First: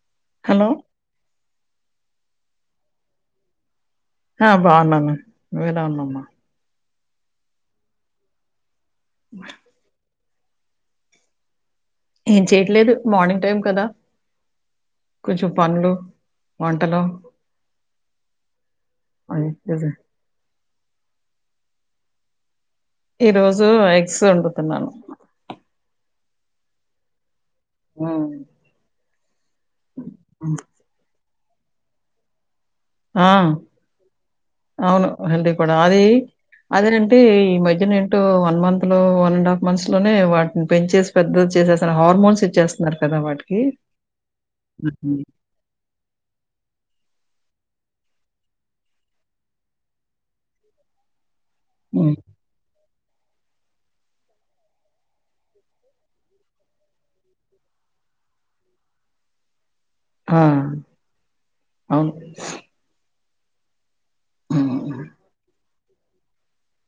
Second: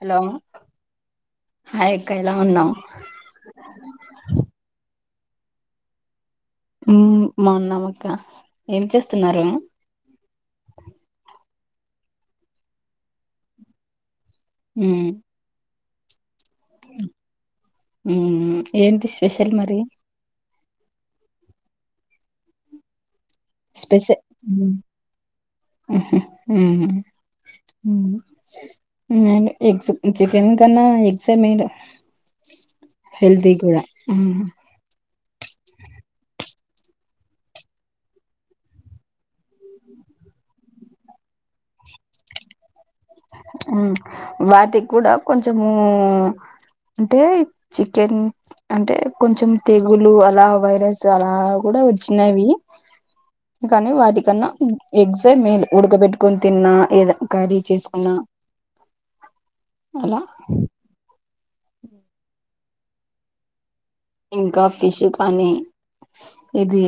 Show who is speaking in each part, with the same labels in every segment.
Speaker 1: Hello హాయక్క ఎలా ఉన్నావ్
Speaker 2: ఆ బాగున్నాను నువ్వెల ఉన్నమ్మా
Speaker 1: ఉమ్ బాన్నమక్క ఏం చేస్తున్నారు
Speaker 2: ఏం చేయట్లేదు మార్నింగ్ టైం కదా కొంచెం పండ్లు
Speaker 1: ఉ ఊ ఏంటి
Speaker 2: అయి
Speaker 1: స్పెషల్ మరి
Speaker 2: ఇది ఈరోజు
Speaker 1: స్పెష
Speaker 2: ఎగ్స్ వండుతున్నాను.
Speaker 1: ఉహు ఉ
Speaker 2: హ్మ్.
Speaker 1: మ్ ఎగ్సు చికెన్
Speaker 2: హ్మ్.
Speaker 1: కన్నా ఎ గ్సే మేలు హెల్తీ కూడా
Speaker 2: హెల్ది కూడా అదీ అదే అంటే ఈ మధ్యన ఏంటో వన్ మంత్ లో వన్ అండ్ హాఫ్ మంత్స్ లోనే వాటిని పెంచేసి పెద్ద చేసేస్తన్నారు హార్మోన్స్ ఇచ్చేస్తన్నారు
Speaker 1: ఉ వాటిక్కూడ కొంచము అంటే చికెన్ అంటే కొంచెం తెగులు అలా వైరస్ అలా కూడా
Speaker 2: హ్మ్.
Speaker 1: వచ్చినవి కానీ వాటికన్నా ఎగ్సే మేయి ఉడకబెట్టుకొని తిన్నా ఏదా కరీ చేసుకున్నా అలా
Speaker 2: ఆ! అవును
Speaker 1: ఇంకా
Speaker 2: హ్మ్.
Speaker 1: ఫిషు
Speaker 2: హ్మ్.
Speaker 1: కానీ ఇది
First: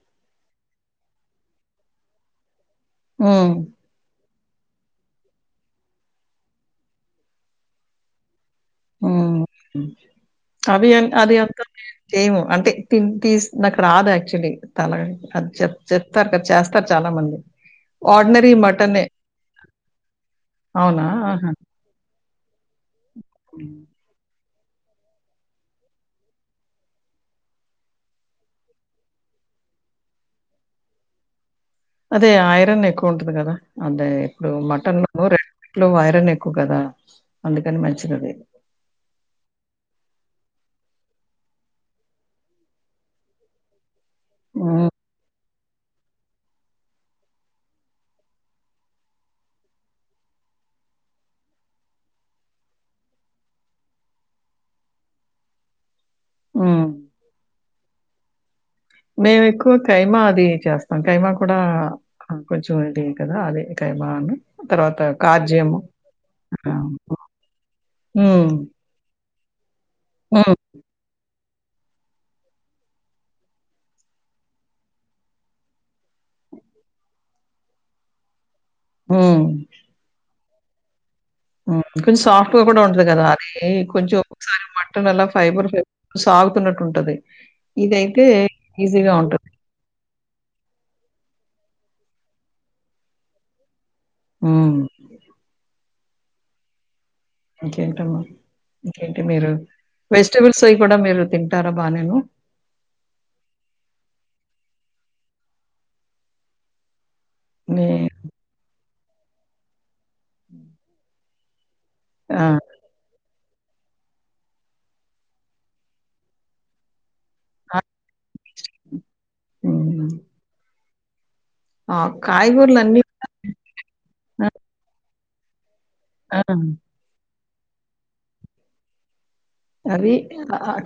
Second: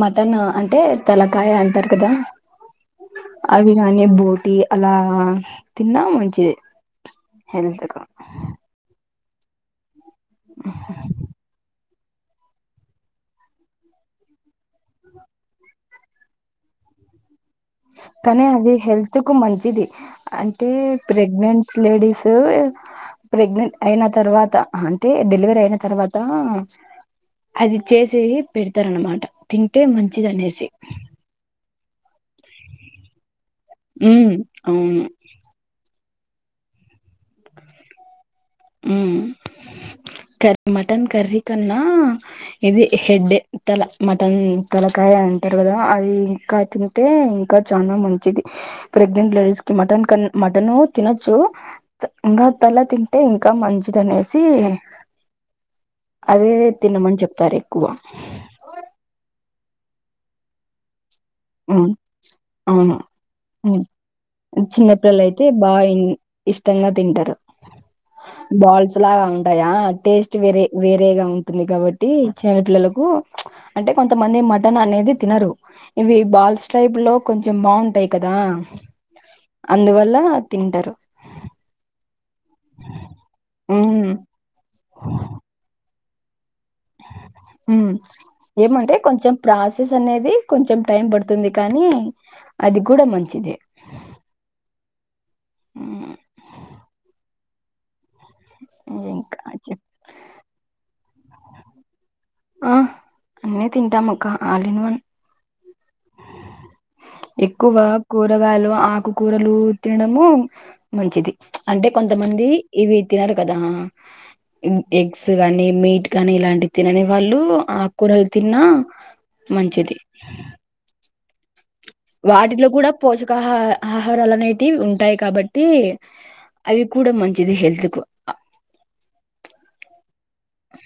Speaker 1: మ టను అంటే తలకాయ అంటారు కదా
Speaker 2: హ్మ్.
Speaker 1: అవి గాని బూట్ టి అలాగా తిన్నా మంచిదె హెల్తుకు
Speaker 2: ఊ అది ఎం అది ఎంత కి చేము అంటే తిన్ తీస్ నాకి రాదు యాక్చువల్లీ తల అది చె చెప్తారు క చేస్తారు చాలా మంది
Speaker 1: కానీ
Speaker 2: ఆర్డినరీ
Speaker 1: అది
Speaker 2: మటనే.
Speaker 1: హెల్త్ కు మంచిది అంటే
Speaker 2: అవునా? ఆహా!
Speaker 1: ప్రెగ్నెంట్స్ లేడీస్ టు
Speaker 2: హ్మ్.
Speaker 1: ప్రెగ్నెంట్ అయిన తర్వాత అంటే డెలివరీ అయిన తర్వాత అది చేసి పెడతారనమాట తింటే మంచిదనేసి
Speaker 2: అదే ఐరన్ ఎక్కువ ఉంటుంది కదా అదే
Speaker 1: ఉమ్
Speaker 2: ఇప్పుడు
Speaker 1: అవును
Speaker 2: మటను రేట్లూ ఐరన్ ఎక్కువ కదా అందుకని మంచిదది
Speaker 1: ఉ కర్ మటన్ కర్రీ కన్నా ఇది హెడ్డే తల మటన్
Speaker 2: హ్మ్.
Speaker 1: తలకాయ అం టారు గద అది ఇంకా తింటే ఇంకా చాలా మంచిది ప్రెగ్నెంట్ లేడీస్ కి మటన్ కన్ మటను తినొచ్చు ఇంగా తల తిం టే ఇంకా మంచిది అనేసి అదే
Speaker 2: హ్మ్.
Speaker 1: తినమని చెప్తారు క్కువ
Speaker 2: మేము ఎక్కువ కైమా అది చేస్తాం ఖైమా కూడా కొంచెం
Speaker 1: అవును
Speaker 2: హెల్దీ యే కదా అది ఖైమా అని తర్వాత
Speaker 1: చిన్నపిల్లలు అయితే
Speaker 2: కార్జెయము
Speaker 1: బాగా ఇష్టంగా తింటారు
Speaker 2: హ్మ్.
Speaker 1: బాల్స్ లాగా వుంటాయా టేస్ట్
Speaker 2: హ్మ్.
Speaker 1: వేరే వేరేగా ఉం ఉంటుంది కాబట్టి చిన్నపిల్లలకు అంటే కొంతమంది మటన్ అనేది తినరు ఇవి బాల్స్ టైప్ లో కొంచెం బాంటాయి కదా
Speaker 2: హ్మ్.
Speaker 1: అందువల్ల తింటరు
Speaker 2: ఉ కొంచెం సాఫ్ట్ గా కూడా ఉంటది కదా అది
Speaker 1: ఉమ్
Speaker 2: కొంచెం ఒకసారి మటన్ అలా ఫైబర్ ఫై సాగుతు నట్ట్
Speaker 1: ఉ ఏమంటే
Speaker 2: ఈజీగా
Speaker 1: కొంచెం
Speaker 2: ఉంటది.
Speaker 1: ప్రాసెస్ అనేది కొంచెం టైం బడ్ తుంది కానీ అది కూడా మంచిదే
Speaker 2: ఊ
Speaker 1: ఊ
Speaker 2: ఇంకేంటమ్మా ఇంకేంటి
Speaker 1: ఇంకా
Speaker 2: మీరు
Speaker 1: చెప్
Speaker 2: వెజిటబుల్స్ అవి కూడా మీరు తింటారా బా నేను
Speaker 1: ఆ అన్ని తింటాం అక్క ఆల్ ఇన్ వన్ ఎక్కువగ
Speaker 2: మీ
Speaker 1: కూరగాయలు ఆకుకూరలు తినడము మంచిది అంటే
Speaker 2: ఆ!
Speaker 1: కొంతమంది ఇవి తినరు కదా ఎగ్స్ గానీ మీట్ కానీ ఇలాంటి తిననే వాళ్ళు
Speaker 2: ఆ!
Speaker 1: ఆకుకూరలు తిన్నా మంచిది
Speaker 2: హ్మ్. ఆ
Speaker 1: వాటిలో కూడా
Speaker 2: కాయగూరలన్నీ
Speaker 1: పోషకహ ఆహారాలు
Speaker 2: ఆ!
Speaker 1: అనేటిది ఉంటాయి కాబట్టి
Speaker 2: ఆ!
Speaker 1: అవి కూడా మంచిది హెల్త్ కు
Speaker 2: అవి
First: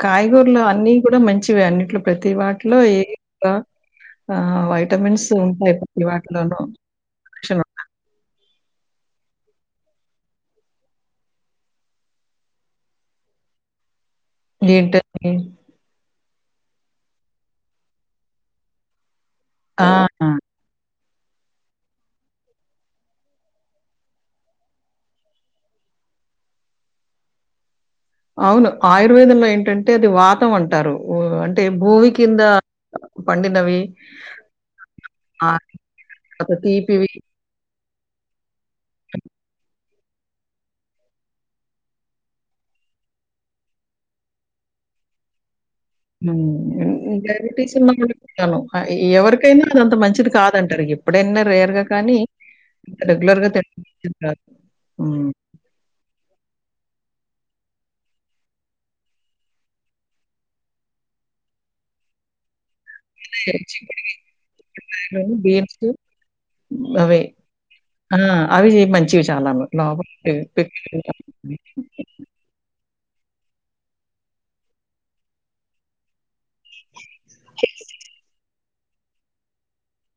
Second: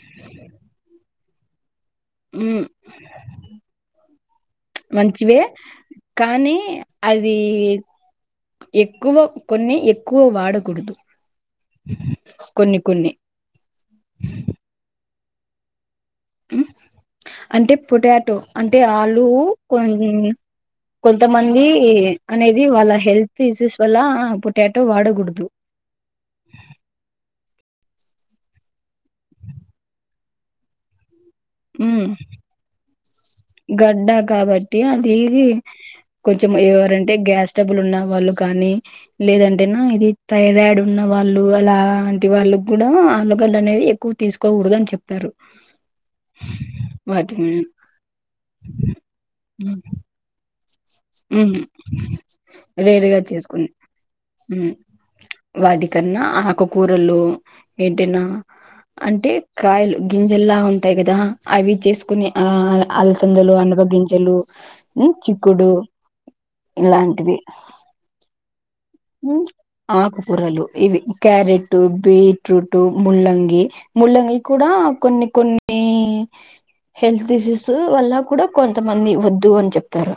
Speaker 2: కాయగూరలో అన్ని కూడా మంచివే అన్నిట్లో ప్రతి
Speaker 1: మ్
Speaker 2: వాట్లు ఏ గ ఆ వైటమిన్స్ ఉంటాయి ప్రతి వాటిలోనూ
Speaker 1: ఇది
Speaker 2: పోషణ
Speaker 1: ఎక్కువ కొన్ని ఎక్కువ వాడకూడదు కొన్ని కొన్ని
Speaker 2: ఏంటో
Speaker 1: మ్ అంటే పొటాటో అంటే ఆలు ఉ కొన్ని
Speaker 2: ఆ!
Speaker 1: కొంతమంది అనేవి వాళ్ళ హెల్త్ ఇష్యూస్ వల్ల పొటాటో వాడకూడదు
Speaker 2: అవును ఆయుర్వేదంలో ఏంటంటే అది వాతం అంటారు ఓ అంటే
Speaker 1: మ్
Speaker 2: భూమి కింద పండినవి.
Speaker 1: గడ్డ కాబట్టి అది
Speaker 2: ఆ
Speaker 1: కొంచెం
Speaker 2: తర్వాత తీపివి
Speaker 1: ఎవరంటే గ్యాస్ స్టబ్బులు ఉన్నా వాళ్ళు కానీ లేదంటే నా ఇది థైరాడ్ ఉన్న వాళ్ళు అలాంటి వాళ్ళు కూడా ఆళ్లుగళ్ళు అనేది ఎక్కువ తీసుకోకూడదు అని చెప్పా రూ
Speaker 2: మ్ డయాబెటీస్ ఉన్నా [unintelligible] ఆ ఏ ఎవరికైనా అదంత మంచిది కాదు కాదంటారుగా
Speaker 1: హ్మ్ వేరుగా
Speaker 2: రెగ్యులర్‌గా
Speaker 1: చేసుకుని
Speaker 2: తినడం మంచిది కాదు.
Speaker 1: హ్మ్
Speaker 2: హ్మ్.
Speaker 1: వాటికన్నా ఆకు కూరలు ఏంటైనా అంటే కాయలు గింజల్లా ఉంటాయి కదా అవి చేసుకుని ఆ అలసందలు
Speaker 2: అంటే
Speaker 1: ఆనప గింజలు
Speaker 2: చిక్కుడుకాయలును,
Speaker 1: చిక్కుడు
Speaker 2: బీన్స్ అవే.
Speaker 1: ఇలాంటివి
Speaker 2: ఆ! అవి మంచివి చాలాను. లోపల
Speaker 1: ఆకు కూరలు ఇవి
Speaker 2: పికిల్
Speaker 1: క్యారెట్ బీట్రూట్ ముళ్ళంగి ముల్లంగి కూడా కొన్ని కొన్ని హెల్త్ ఇష్యూస్ వల్ల కూడా కొంతమంది వద్దు అని చెప్తారు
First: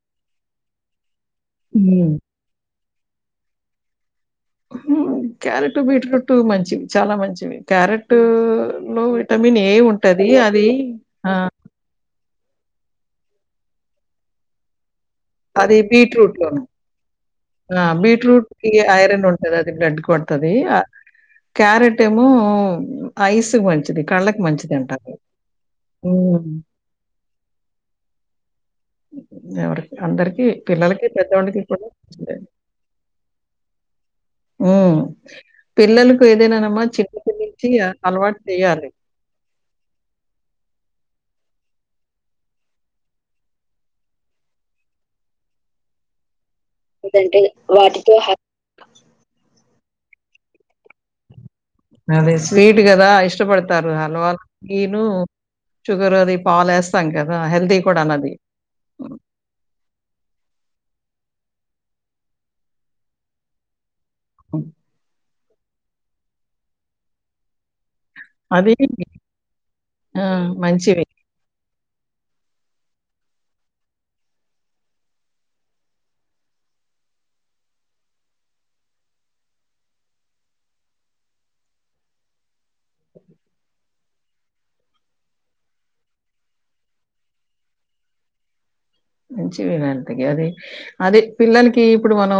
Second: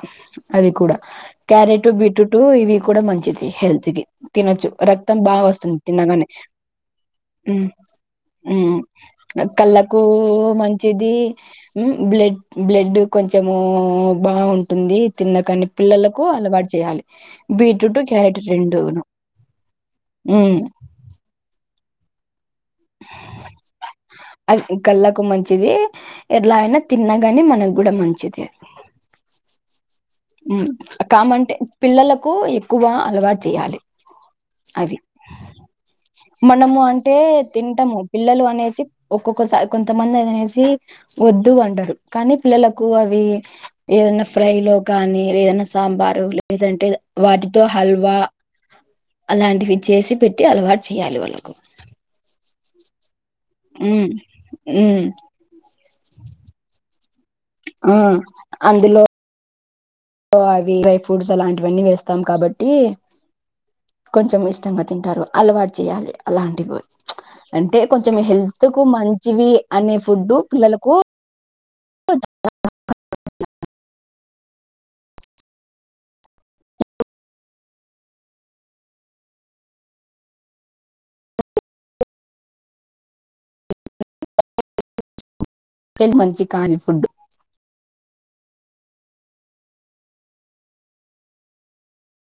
Speaker 1: అది కూడా క్యారెట్
Speaker 2: హ్మ్.
Speaker 1: బీట్రూటు ఇవి కూడా మంచిది హెల్త్ కి తినొచ్చు రక్తం
Speaker 2: హ్మ్.
Speaker 1: బాగా వస్తుంది
Speaker 2: క్యారెట్,
Speaker 1: తినగానే
Speaker 2: బీట్రూట్ మంచివి. చాలా మంచివి. క్యారెట్‌లో విటమిన్ ఏ
Speaker 1: కళ్ళకు
Speaker 2: ఉంటది. అది
Speaker 1: మంచిది
Speaker 2: ఆ!
Speaker 1: బ్లడ్ బ్లడ్ కొంచము బావుంటుంది తిన్న కాని
Speaker 2: అది
Speaker 1: పిల్లలకు అలవాటు చేయాలి బీట్రూట్ క్యారెట్
Speaker 2: బీట్రూట్ కి
Speaker 1: రెండును
Speaker 2: ఐరన్ ఉంటది అది బ్లడ్ కొడతది
Speaker 1: ఉమ్,
Speaker 2: క్యారెట్ ఏమో ఐస్‌కి మంచిది. కళ్ళకి
Speaker 1: అది కళ్ల
Speaker 2: మంచిదంటారు.
Speaker 1: కు మంచిది
Speaker 2: హ్మ్.
Speaker 1: ఎలా అయినా తిన్నాగాని మన కూడా మంచిది
Speaker 2: ఎవరికి అందరికి పిల్లలకి,
Speaker 1: కామంటే
Speaker 2: పెద్దవాళ్ళకి కూడా
Speaker 1: పిల్లలకు
Speaker 2: మంచిదే.
Speaker 1: ఎక్కువ అలవాటు చేయాలి అవి
Speaker 2: హ్మ్ పిల్లలు
Speaker 1: మనము అంటే తింటాము
Speaker 2: అలవాటు
Speaker 1: పిల్లలు అనేసి
Speaker 2: చేయాలి.
Speaker 1: ఒక్కొక్కసారి కొంతమంది అనేసి వద్దు అంటరు కానీ పిల్లలకు అవి ఏదన్నా ఫ్రై లో కానీ ఏదైనా సాంబారు లేదంటే
Speaker 2: లేదంటే
Speaker 1: వాటితో
Speaker 2: వాటితో
Speaker 1: హల్వా
Speaker 2: హ
Speaker 1: అలాంటివి చేసి పెట్టి అలవాటు చెయ్యాలి వాళ్లకు
Speaker 2: అదే స్వీట్ కదా ఇష్టపడతారు
Speaker 1: ఉమ్
Speaker 2: హల్వాలు
Speaker 1: ఉమ్
Speaker 2: కిను షుగర్ అది పాలేస్తాం కదా హెల్తీ
Speaker 1: ఆ
Speaker 2: కూడా అన్నది
Speaker 1: అందులో అవి ఫ్రుడ్స్ అలాంటివన్నీ వేస్తాం కాబట్టి కొంచెం
Speaker 2: హ్మ్.
Speaker 1: ఇష్టంగా తింటారు అలవాటు చేయాలి అలాంటివి అంటే, కొంచెం హెల్త్
Speaker 2: అది
Speaker 1: కు మంచివి అనే
Speaker 2: ఆ!
Speaker 1: ఫుడ్ పిల్లలకు
Speaker 2: మంచివి.
Speaker 1: [unintelligible] మంచి ఖానీ ఫుడ్డు
Speaker 2: మంచి వినంతకి అది అదే పిల్లలకి ఇప్పుడు మనం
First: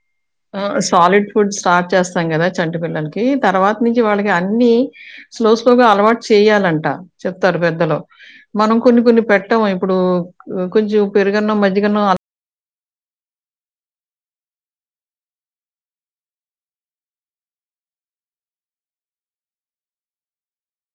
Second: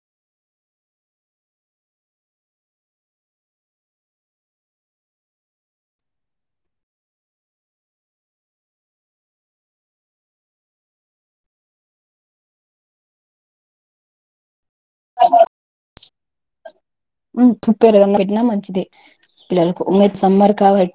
Speaker 1: [unintelligible]
Speaker 2: సాలిడ్ ఫుడ్ స్టార్ట్ చేస్తాం కదా చంటిపిల్లలకి తర్వాత నుంచి వాళ్ళకి అన్ని స్లో గా అలవాటు చేయాలంట చెప్తారు పెద్దలో మనం కొన్ని కొన్ని పెట్ట ఇప్పుడు కొంచెం పెరుగన్నం, మజ్జిగన్నం
Speaker 1: పెరుగన్నం పెట్టిన మంచిదే పిల్లలకు ఉంగ సమ్మర్ కాబట్టి